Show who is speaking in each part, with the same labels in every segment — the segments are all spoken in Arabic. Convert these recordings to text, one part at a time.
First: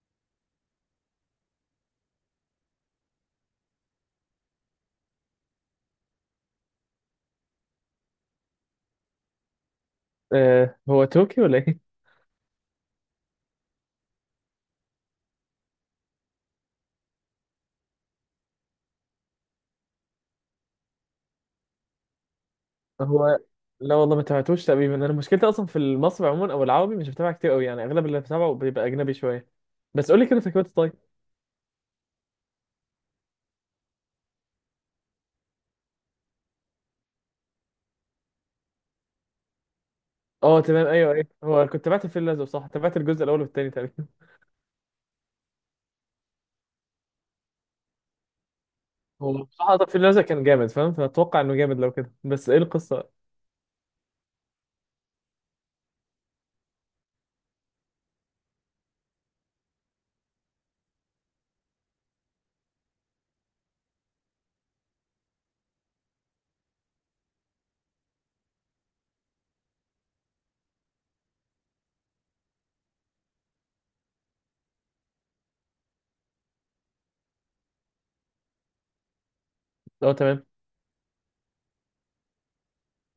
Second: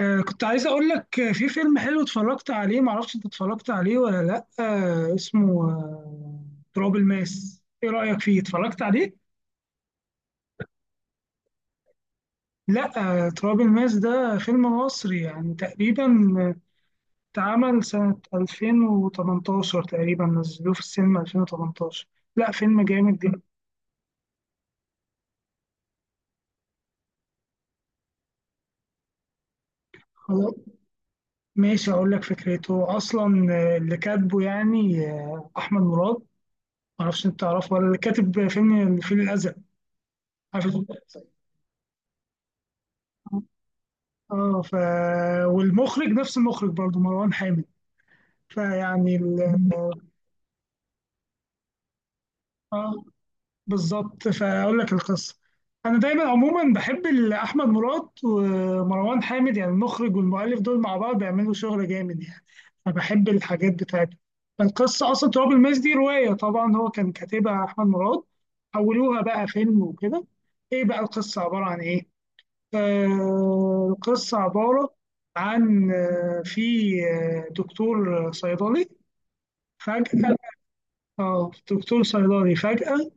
Speaker 1: كنت عايز اقول لك، في فيلم حلو اتفرجت عليه. معرفش انت اتفرجت عليه ولا لا، اسمه تراب الماس. ايه رأيك فيه؟ اتفرجت عليه؟
Speaker 2: هو تركي ولا ايه؟
Speaker 1: لا. تراب الماس ده فيلم مصري يعني تقريبا. آه، اتعمل سنة 2018 تقريبا. نزلوه في السينما 2018. لا فيلم جامد
Speaker 2: هو
Speaker 1: جدا.
Speaker 2: لا والله ما تابعتوش تقريبا. انا مشكلتي اصلا في المصري عموما او العربي، مش بتابع كتير قوي يعني. اغلب اللي بتابعه بيبقى اجنبي شويه. بس قول لي كده
Speaker 1: خلاص،
Speaker 2: فكرته طيب.
Speaker 1: ماشي اقول لك فكرته. اصلا، اللي كاتبه يعني، احمد مراد. معرفش انت تعرفه ولا لا، اللي كاتب فيلم الفيل الازرق.
Speaker 2: اه
Speaker 1: عارف الفيل
Speaker 2: تمام، ايوه
Speaker 1: الأزرق؟
Speaker 2: ايوه. هو كنت تابعت الفيل الازرق، صح؟ تابعت الجزء الاول والثاني تقريبا.
Speaker 1: اه ف والمخرج نفس المخرج برضه مروان حامد. فيعني
Speaker 2: هو
Speaker 1: ال...
Speaker 2: بصراحه، طب الفيل الازرق كان جامد فاهم، فاتوقع انه جامد لو كده. بس ايه
Speaker 1: اه
Speaker 2: القصه؟
Speaker 1: بالظبط، فاقول لك القصه. انا دايما عموما بحب احمد مراد ومروان حامد، يعني المخرج والمؤلف دول مع بعض بيعملوا شغل جامد يعني. فبحب الحاجات بتاعتهم. القصه اصلا تراب الماس دي روايه، طبعا هو كان كاتبها احمد مراد، حولوها بقى فيلم وكده. ايه بقى القصه؟ عباره عن ايه؟ القصة عبارة عن، في، دكتور صيدلي
Speaker 2: اه
Speaker 1: فجأة.
Speaker 2: تمام.
Speaker 1: اه دكتور صيدلي فجأة،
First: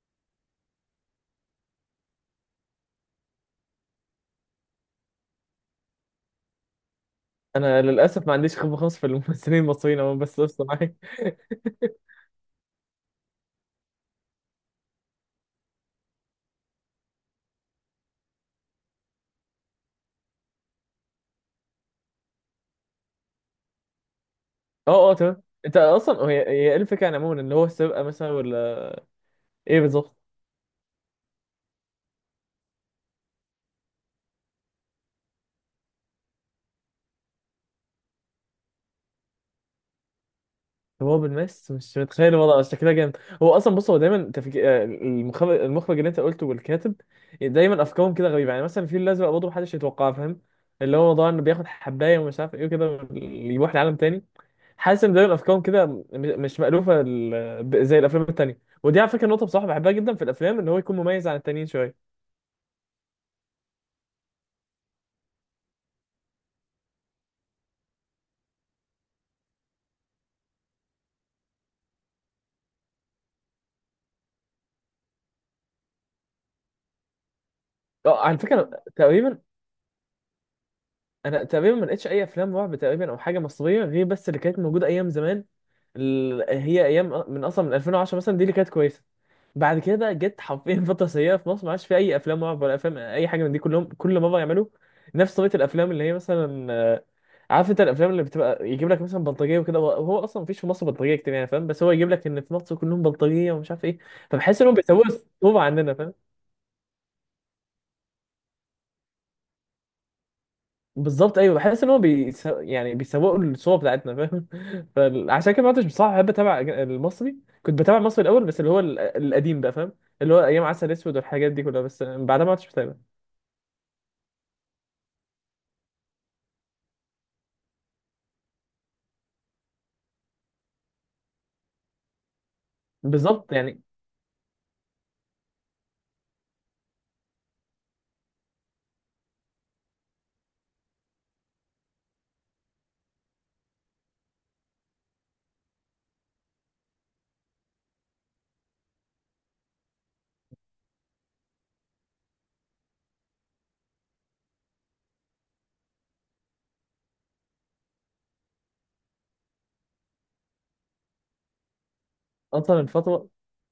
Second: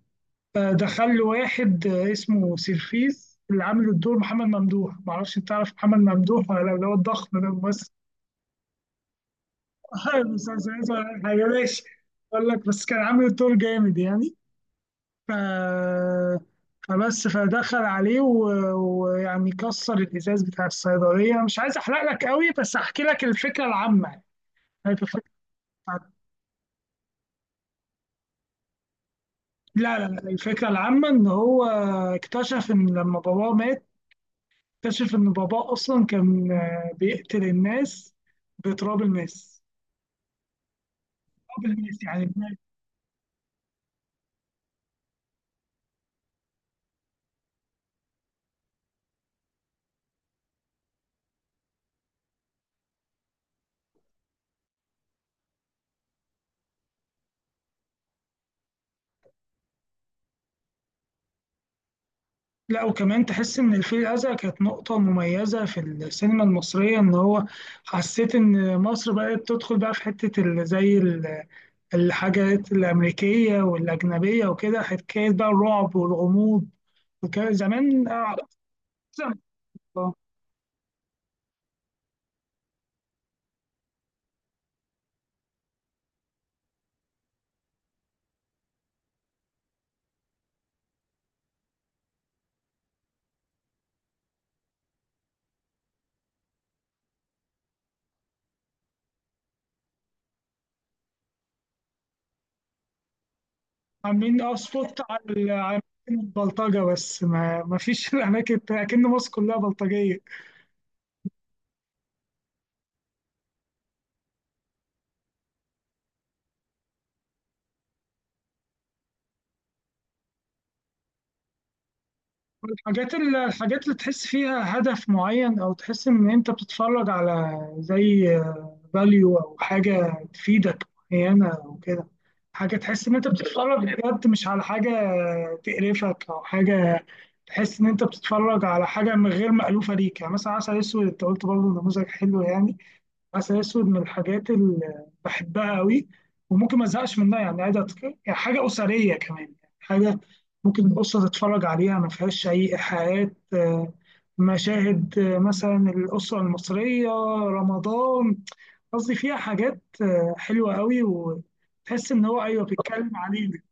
Speaker 1: دخل له واحد، اسمه سيرفيس، اللي عامل الدور محمد ممدوح. معرفش انت تعرف محمد ممدوح ولا لا، اللي هو الضخم ده
Speaker 2: انا
Speaker 1: الممثل.
Speaker 2: للاسف ما عنديش خبره خالص في الممثلين المصريين عموما، بس قصه
Speaker 1: المسلسل
Speaker 2: معايا.
Speaker 1: حاجة ماشي. اقول لك، بس كان عامل الدور جامد يعني. ف... فبس فدخل عليه ويعني كسر الازاز بتاع الصيدليه. مش عايز احرق لك قوي، بس احكي لك الفكره العامه يعني. عارف
Speaker 2: اه اه
Speaker 1: الفكرة
Speaker 2: تمام. انت
Speaker 1: العامة.
Speaker 2: اصلا هي ايه الفكره يعني عموما، اللي هو السرقه مثلا ولا ايه؟
Speaker 1: لا لا
Speaker 2: بالظبط.
Speaker 1: لا، الفكره العامه ان هو اكتشف ان لما باباه مات، اكتشف ان باباه اصلا كان، بيقتل الناس بتراب الماس.
Speaker 2: هو
Speaker 1: تراب
Speaker 2: بالمس مش
Speaker 1: الماس يعني.
Speaker 2: متخيل الوضع، بس شكلها جامد. هو اصلا بص، هو دايما تفك... آه، المخرج اللي انت قلته والكاتب، دايما افكارهم كده غريبه. يعني مثلا الفيل الازرق برضه محدش يتوقعها فاهم، اللي هو موضوع انه بياخد حبايه ومش عارف ايه وكده، يروح لعالم تاني. حاسس ان دايما افكارهم كده مش مألوفه، زي الافلام التانيه. ودي على فكره نقطه بصراحه بحبها جدا في الافلام، ان هو يكون مميز عن التانيين شويه.
Speaker 1: لا وكمان تحس ان الفيل الازرق كانت نقطه مميزه في السينما المصريه، ان هو حسيت ان مصر بقت تدخل بقى في حته زي ال الحاجات الأمريكية والأجنبية وكده، حكاية بقى الرعب والغموض. وكان زمان،
Speaker 2: اه، على فكره
Speaker 1: زمان،
Speaker 2: تقريبا
Speaker 1: آه،
Speaker 2: انا تقريبا ما لقيتش اي افلام رعب تقريبا او حاجه مصريه، غير بس اللي كانت موجوده ايام زمان. هي ايام من اصلا من 2010 مثلا، دي اللي كانت كويسه. بعد كده بقى جت حرفيا فتره سيئه في مصر. ما عادش في اي افلام رعب ولا افلام اي حاجه من دي. كلهم كل مره يعملوا نفس طريقه الافلام اللي هي مثلا، عارف انت الافلام اللي بتبقى يجيب لك مثلا بلطجيه وكده. وهو اصلا مفيش في مصر بلطجيه كتير يعني فاهم، بس هو يجيب لك ان في مصر كلهم بلطجيه ومش عارف ايه.
Speaker 1: عاملين
Speaker 2: فبحس انهم
Speaker 1: سبوت
Speaker 2: بيسووا
Speaker 1: على
Speaker 2: الصوره
Speaker 1: على
Speaker 2: عننا.
Speaker 1: البلطجة. بس ما فيش الأماكن التانية، أكن مصر كلها بلطجية.
Speaker 2: بالظبط ايوه، بحس ان هو يعني بيسوقوا الصوره بتاعتنا فاهم. فعشان كده ما عدتش بصراحه بحب اتابع المصري. كنت بتابع المصري الاول، بس اللي هو القديم بقى فاهم، اللي هو ايام عسل اسود والحاجات دي كلها. بس بعدها ما عدتش بتابع.
Speaker 1: الحاجات اللي تحس فيها هدف معين، أو تحس إن أنت بتتفرج على زي فاليو او حاجه تفيدك معينه او كده. حاجه تحس ان انت
Speaker 2: بالظبط يعني.
Speaker 1: بتتفرج بجد، مش على حاجه تقرفك او حاجه. تحس ان انت بتتفرج على حاجه من غير مألوفه ليك يعني. مثلا عسل اسود، انت قلت برضه نموذج حلو يعني. عسل اسود من الحاجات اللي بحبها قوي، وممكن ما ازهقش منها يعني عادي. يعني حاجه اسريه كمان، يعني حاجه ممكن الاسره تتفرج عليها، ما فيهاش اي ايحاءات، مشاهد، مثلا الاسره المصريه رمضان. قصدي فيها حاجات، حلوة قوي، وتحس إن هو أيوه
Speaker 2: اصلا
Speaker 1: بيتكلم
Speaker 2: الفتره
Speaker 1: علينا.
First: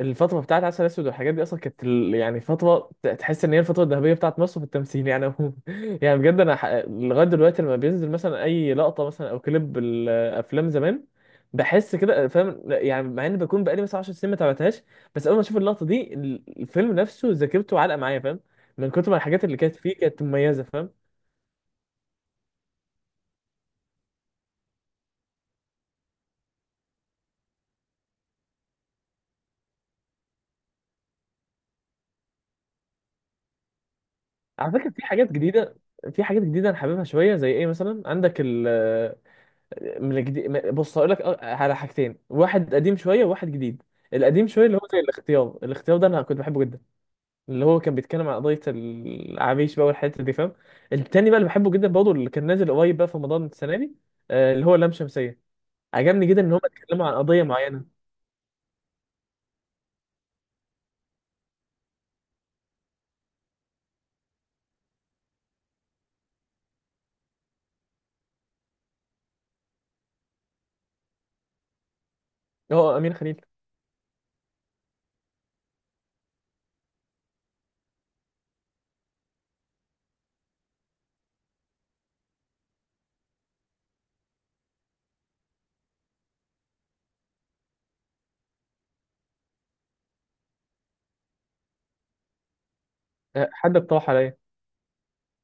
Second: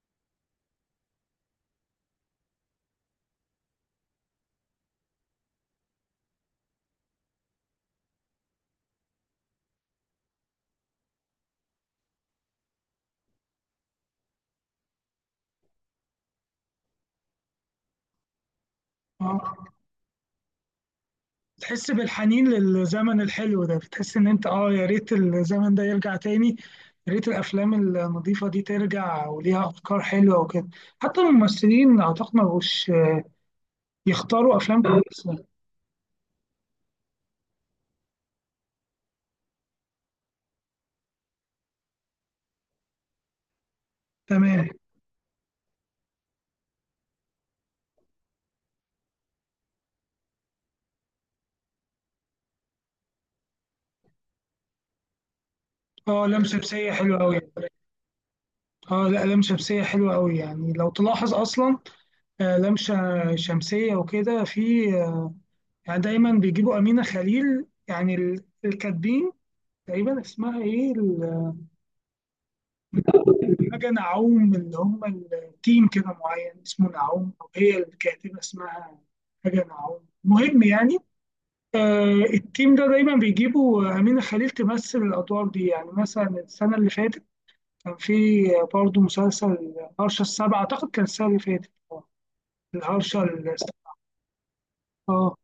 Speaker 2: الفترة بتاعت عسل أسود والحاجات دي أصلا كانت يعني فترة تحس إن هي الفترة الذهبية بتاعت مصر في التمثيل يعني عموما. يعني بجد أنا لغاية دلوقتي لما بينزل مثلا أي لقطة مثلا أو كليب الأفلام زمان، بحس كده فاهم يعني، مع إن بكون بقالي مثلا 10 سنين ما تابعتهاش. بس أول ما أشوف اللقطة دي، الفيلم نفسه ذاكرته علقة معايا فاهم، من كتر ما
Speaker 1: اه،
Speaker 2: الحاجات اللي كانت فيه كانت مميزة فاهم.
Speaker 1: تحس بالحنين للزمن الحلو ده. بتحس إن أنت، يا ريت الزمن ده يرجع تاني. يا ريت الأفلام النظيفة دي ترجع وليها أفكار حلوة وكده. حتى الممثلين أعتقد ما بقوش يختاروا
Speaker 2: على
Speaker 1: أفلام
Speaker 2: فكرة في حاجات
Speaker 1: كويسة.
Speaker 2: جديدة في حاجات جديدة أنا حاببها شوية. زي إيه مثلا عندك من الجديد؟ بص هقول لك على حاجتين: واحد قديم شويه وواحد جديد. القديم شويه
Speaker 1: تمام.
Speaker 2: اللي هو زي الاختيار ده انا كنت بحبه جدا، اللي هو كان بيتكلم عن قضيه العريش بقى والحته دي فاهم. التاني بقى اللي بحبه جدا برضه، اللي كان نازل قريب بقى في رمضان السنه دي، اللي هو لام شمسيه. عجبني
Speaker 1: اه،
Speaker 2: جدا
Speaker 1: لام
Speaker 2: ان هم
Speaker 1: شمسية
Speaker 2: اتكلموا عن
Speaker 1: حلوة قوي.
Speaker 2: قضيه معينه.
Speaker 1: اه لا، لام شمسية حلوة قوي، يعني لو تلاحظ أصلا، آه، لام ش- شمسية وكده، في يعني دايما بيجيبوا أمينة خليل، يعني الكاتبين. تقريبا اسمها ايه
Speaker 2: هو امين خليل.
Speaker 1: حاجة نعوم، اللي هم التيم كده معين اسمه نعوم، أو هي الكاتبة اسمها حاجة نعوم، مهم يعني. آه، التيم ده دايما بيجيبوا أمينة خليل تمثل الأدوار دي. يعني مثلا السنة اللي فاتت كان في برضه مسلسل هرشة السبعة، أعتقد كان السنة اللي فاتت، الهرشة ال-
Speaker 2: حد اقترح عليا
Speaker 1: اه،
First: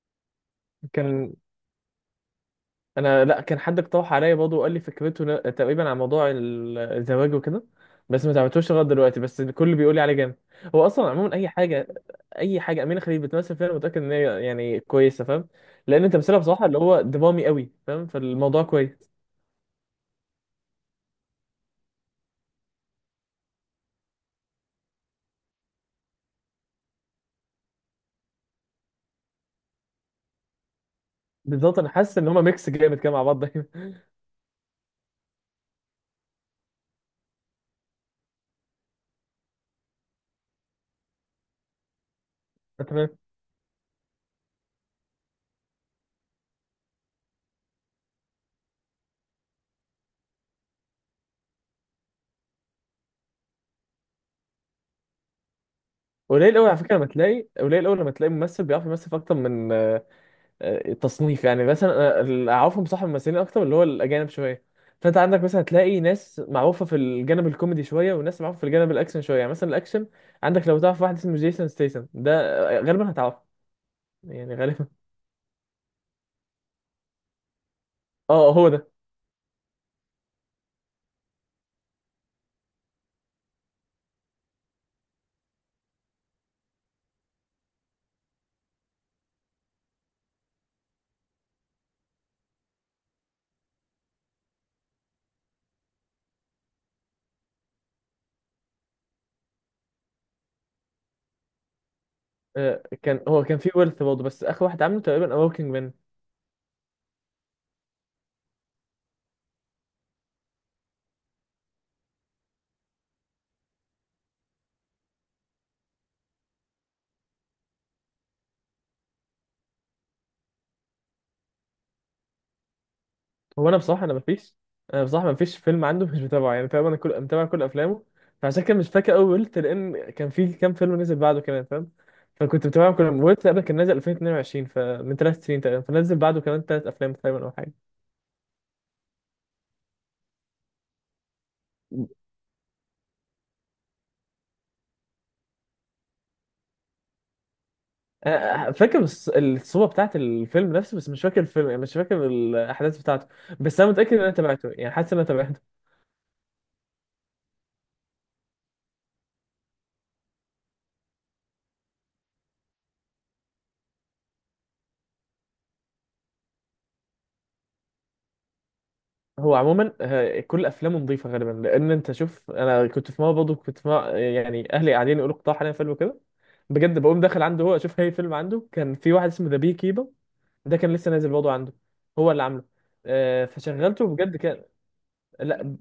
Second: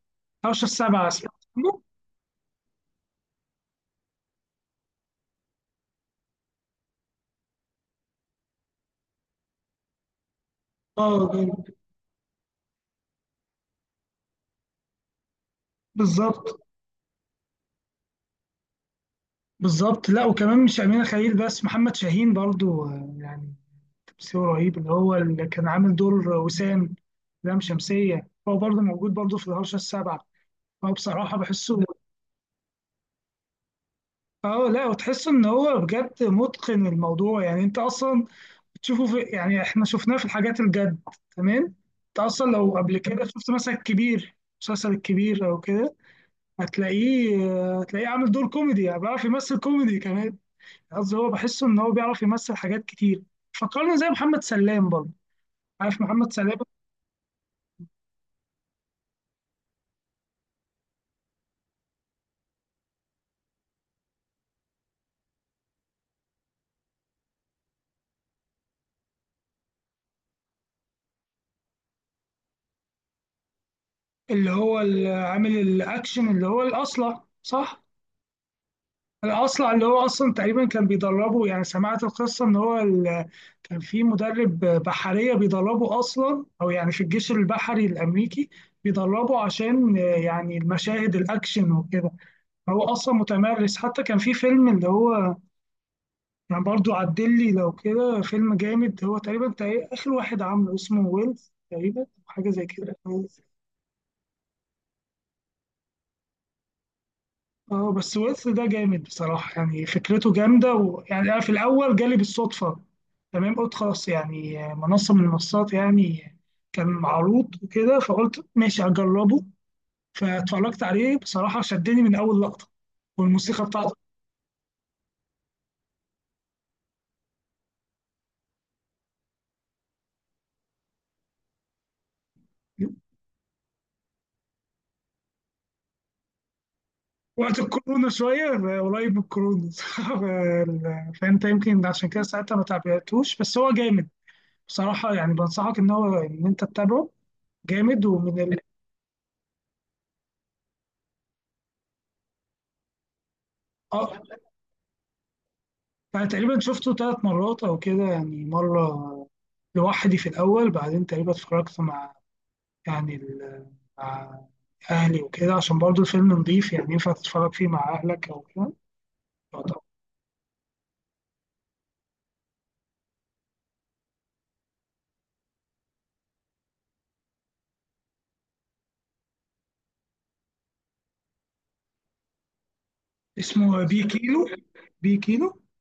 Speaker 1: هرشة السبعة اسمه.
Speaker 2: كان. انا، لا، كان حد اقترح عليا برضه وقال لي فكرته، تقريبا عن موضوع الزواج وكده. بس ما تعبتوش لغايه دلوقتي، بس الكل بيقول لي عليه جامد. هو اصلا
Speaker 1: اه
Speaker 2: عموما اي حاجه امينه خليل بتمثل فيها، انا متاكد ان هي يعني كويسه فاهم، لان تمثيلها
Speaker 1: بالظبط.
Speaker 2: بصراحه اللي هو درامي قوي فاهم. فالموضوع كويس.
Speaker 1: بالظبط، لا وكمان مش أمينة خليل بس، محمد شاهين برضو، يعني تمثيله رهيب، اللي هو اللي كان عامل دور وسام لام شمسية، هو برضو موجود برضو في الهرشة السابعة. هو بصراحة
Speaker 2: بالظبط.
Speaker 1: بحسه،
Speaker 2: انا حاسس ان هما ميكس جامد كده مع بعض دايما.
Speaker 1: اه لا، وتحس ان هو بجد متقن الموضوع يعني. انت اصلا تشوفه في، يعني احنا شفناه في الحاجات الجد. تمام. انت اصلا لو قبل
Speaker 2: تمام.
Speaker 1: كده شفت مثلا الكبير، المسلسل الكبير او كده، هتلاقيه، هتلاقيه عامل دور كوميدي، يعني بيعرف يمثل كوميدي كمان. قصدي هو بحسه ان هو بيعرف يمثل حاجات كتير. فكرنا زي محمد سلام برضه. عارف محمد
Speaker 2: قليل
Speaker 1: سلام؟
Speaker 2: قوي على فكره لما تلاقي، قليل قوي لما تلاقي ممثل بيعرف يمثل في اكتر من تصنيف يعني. مثلا أنا اللي اعرفهم صح ممثلين اكتر، اللي هو الاجانب شويه. فانت عندك مثلا هتلاقي ناس معروفه في الجانب الكوميدي شويه، وناس معروفه في الجانب الاكشن شويه. يعني مثلا الاكشن عندك، لو تعرف واحد اسمه جيسون ستيسن ده، غالبا هتعرفه،
Speaker 1: اللي
Speaker 2: يعني
Speaker 1: هو
Speaker 2: غالبا.
Speaker 1: عامل الاكشن، اللي هو الاصلع صح.
Speaker 2: اه هو ده.
Speaker 1: الاصلع اللي هو اصلا تقريبا كان بيدربه. يعني سمعت القصه ان هو كان في مدرب بحريه بيدربه اصلا، او يعني في الجيش البحري الامريكي بيدربه عشان، يعني المشاهد الاكشن وكده. هو اصلا متمرس. حتى كان في فيلم اللي هو، يعني برضو عدل لي لو كده، فيلم جامد هو تقريبا اخر واحد عامله اسمه ويلز تقريبا، أو حاجه زي كده.
Speaker 2: هو كان في ويلث برضه، بس اخر واحد عامله تقريبا اوركينج مان.
Speaker 1: اه بس ويلز ده جامد بصراحه. يعني فكرته جامده. ويعني انا في الاول جالي بالصدفه. تمام. قلت خلاص يعني، منصه من المنصات يعني كان معروض وكده، فقلت ماشي هجربه. فاتفرجت عليه، بصراحه شدني من اول لقطه، والموسيقى
Speaker 2: هو انا
Speaker 1: بتاعته.
Speaker 2: بصراحه انا مفيش انا بصراحه مفيش فيلم عنده مش متابعه. يعني تقريبا انا كل متابع كل افلامه. فعشان كده مش فاكر قوي ويلث، لان كان في كام فيلم نزل بعده كمان فاهم. فكنت متابعهم كلهم. ويلث قبل كان نازل 2022، فمن 3 سنين تقريبا، فنزل بعده كمان 3 افلام تقريبا او
Speaker 1: وقت
Speaker 2: حاجه.
Speaker 1: الكورونا شوية، قريب من الكورونا. صعب، فانت يمكن عشان كده ساعتها ما تابعتوش، بس هو جامد بصراحة. يعني بنصحك ان هو ان انت تتابعه. جامد
Speaker 2: أنا فاكر الصورة بتاعت الفيلم نفسه، بس مش فاكر الفيلم. يعني مش فاكر الأحداث بتاعته، بس أنا متأكد إن
Speaker 1: اه،
Speaker 2: أنا تابعته. يعني حاسس إن أنا تابعته.
Speaker 1: يعني تقريبا شفته ثلاث مرات او كده. يعني مرة لوحدي في الاول، بعدين تقريبا اتفرجت مع، يعني ال... مع اهلي وكده، عشان برضو الفيلم نضيف، يعني ينفع تتفرج فيه مع اهلك او كده.
Speaker 2: هو عموما كل افلامه نظيفه غالبا، لان انت شوف، انا كنت في مره برضه، يعني اهلي قاعدين يقولوا اقترح علينا فيلم كده بجد، بقوم داخل عنده هو اشوف اي فيلم عنده. كان في واحد اسمه ذا بي كيبر، ده كان لسه نازل برضه عنده، هو اللي عامله.
Speaker 1: اسمه بي
Speaker 2: فشغلته بجد
Speaker 1: كيلو.
Speaker 2: كان...
Speaker 1: بي كيلو.
Speaker 2: لا،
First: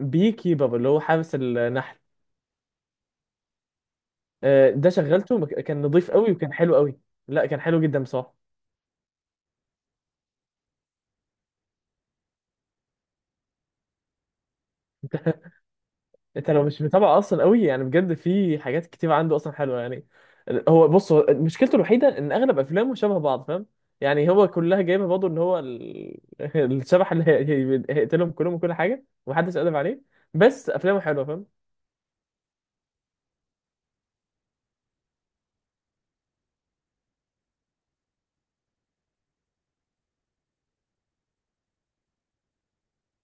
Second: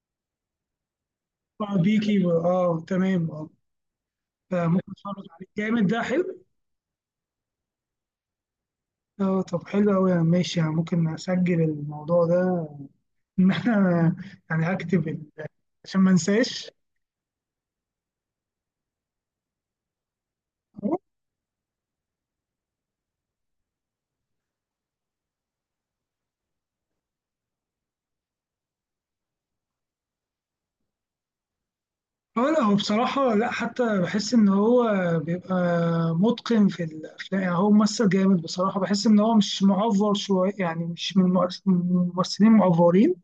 Speaker 2: بي كيبر اللي هو حارس
Speaker 1: اه بي
Speaker 2: النحل.
Speaker 1: كيلو. اه تمام. اه،
Speaker 2: ده
Speaker 1: فممكن اتفرج
Speaker 2: شغلته
Speaker 1: عليه
Speaker 2: كان
Speaker 1: جامد ده
Speaker 2: نظيف قوي
Speaker 1: حلو.
Speaker 2: وكان حلو قوي. لا كان حلو جدا بصراحه.
Speaker 1: اه طب حلو قوي ماشي. يعني ممكن اسجل الموضوع ده، ان انا يعني اكتب عشان ما
Speaker 2: انت لو
Speaker 1: انساش.
Speaker 2: مش متابع اصلا قوي، يعني بجد في حاجات كتير عنده اصلا حلوه يعني. هو بص، هو مشكلته الوحيده ان اغلب افلامه شبه بعض فاهم. يعني هو كلها جايبها برضه، ان هو الشبح اللي هيقتلهم كلهم وكل حاجه ومحدش قادر عليه. بس افلامه حلوه فاهم.
Speaker 1: اه لا، هو بصراحة لا حتى بحس ان هو بيبقى متقن في الافلام. يعني هو ممثل جامد بصراحة، بحس ان هو مش معفر شوية، يعني مش من من الممثلين المعفرين.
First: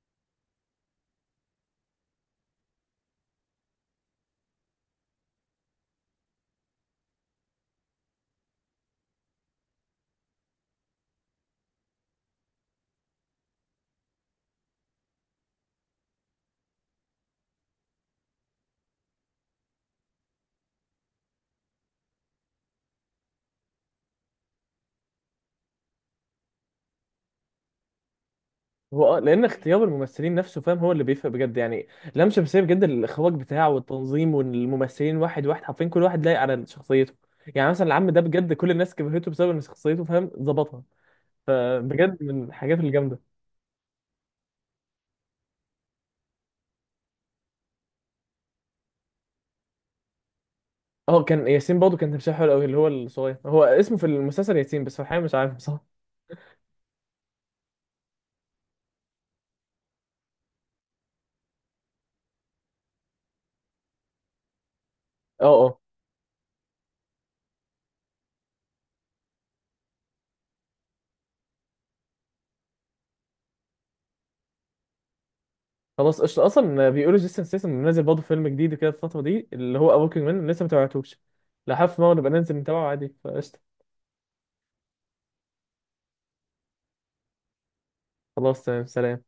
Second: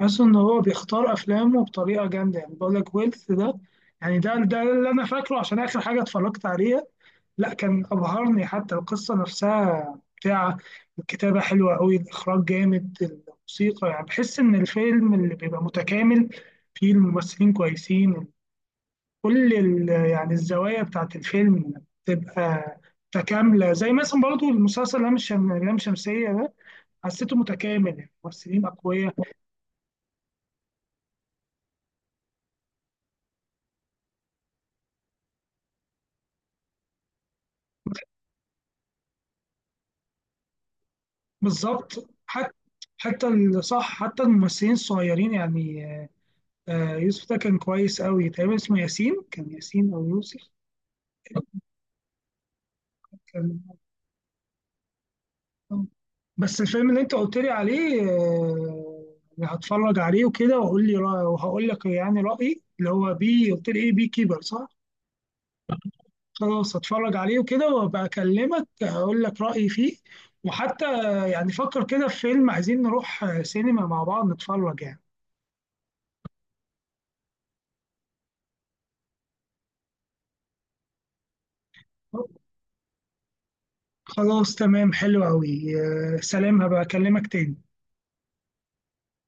Speaker 1: بحس ان هو بيختار افلامه بطريقة جامدة. يعني بقول لك ويلث ده يعني ده اللي انا فاكره عشان اخر حاجة اتفرجت عليها. لا كان أبهرني، حتى القصة نفسها بتاع الكتابة حلوة أوي، الإخراج جامد، الموسيقى، يعني بحس إن الفيلم اللي بيبقى متكامل فيه الممثلين كويسين. كل يعني الزوايا بتاعت الفيلم تبقى متكاملة، زي مثلا برضو المسلسل لام لام شمسية ده حسيته متكامل، الممثلين أقوياء.
Speaker 2: هو اه، لان اختيار الممثلين نفسه فاهم هو اللي بيفرق بجد يعني. لام شمسية بجد الاخراج بتاعه والتنظيم والممثلين، واحد واحد حرفيا كل واحد لايق على شخصيته. يعني مثلا العم ده بجد كل الناس كرهته بسبب ان شخصيته فاهم ظبطها،
Speaker 1: بالظبط،
Speaker 2: فبجد من
Speaker 1: حتى،
Speaker 2: الحاجات الجامده.
Speaker 1: صح، حتى الممثلين الصغيرين يعني، يوسف ده كان كويس أوي، تقريبا اسمه ياسين، كان ياسين أو يوسف.
Speaker 2: اه كان ياسين برضه، كان تمثيله حلو قوي، اللي هو الصغير.
Speaker 1: كان-
Speaker 2: هو اسمه في المسلسل ياسين، بس في الحقيقه مش عارف بصراحه.
Speaker 1: بس الفيلم اللي انت قلت لي عليه، يعني هتفرج عليه وكده واقول لي وهقول لك يعني رأيي. اللي هو بي قلت لي ايه؟ بي كيبر، صح؟
Speaker 2: اه اه.
Speaker 1: خلاص هتفرج عليه وكده وابقى اكلمك هقول لك رأيي فيه. وحتى يعني فكر كده في فيلم عايزين نروح، سينما مع بعض نتفرج يعني.
Speaker 2: خلاص قشطة. اصلا بيقولوا جيسون ستاثام منزل برضه فيلم جديد كده الفتره دي، اللي هو وركينج مان، لسه ما تابعتوش. لا حف ما نبقى ننزل نتابعه عادي، فقشطه.
Speaker 1: خلاص تمام حلو قوي. سلام هبقى اكلمك تاني.
Speaker 2: خلاص تمام، سلام.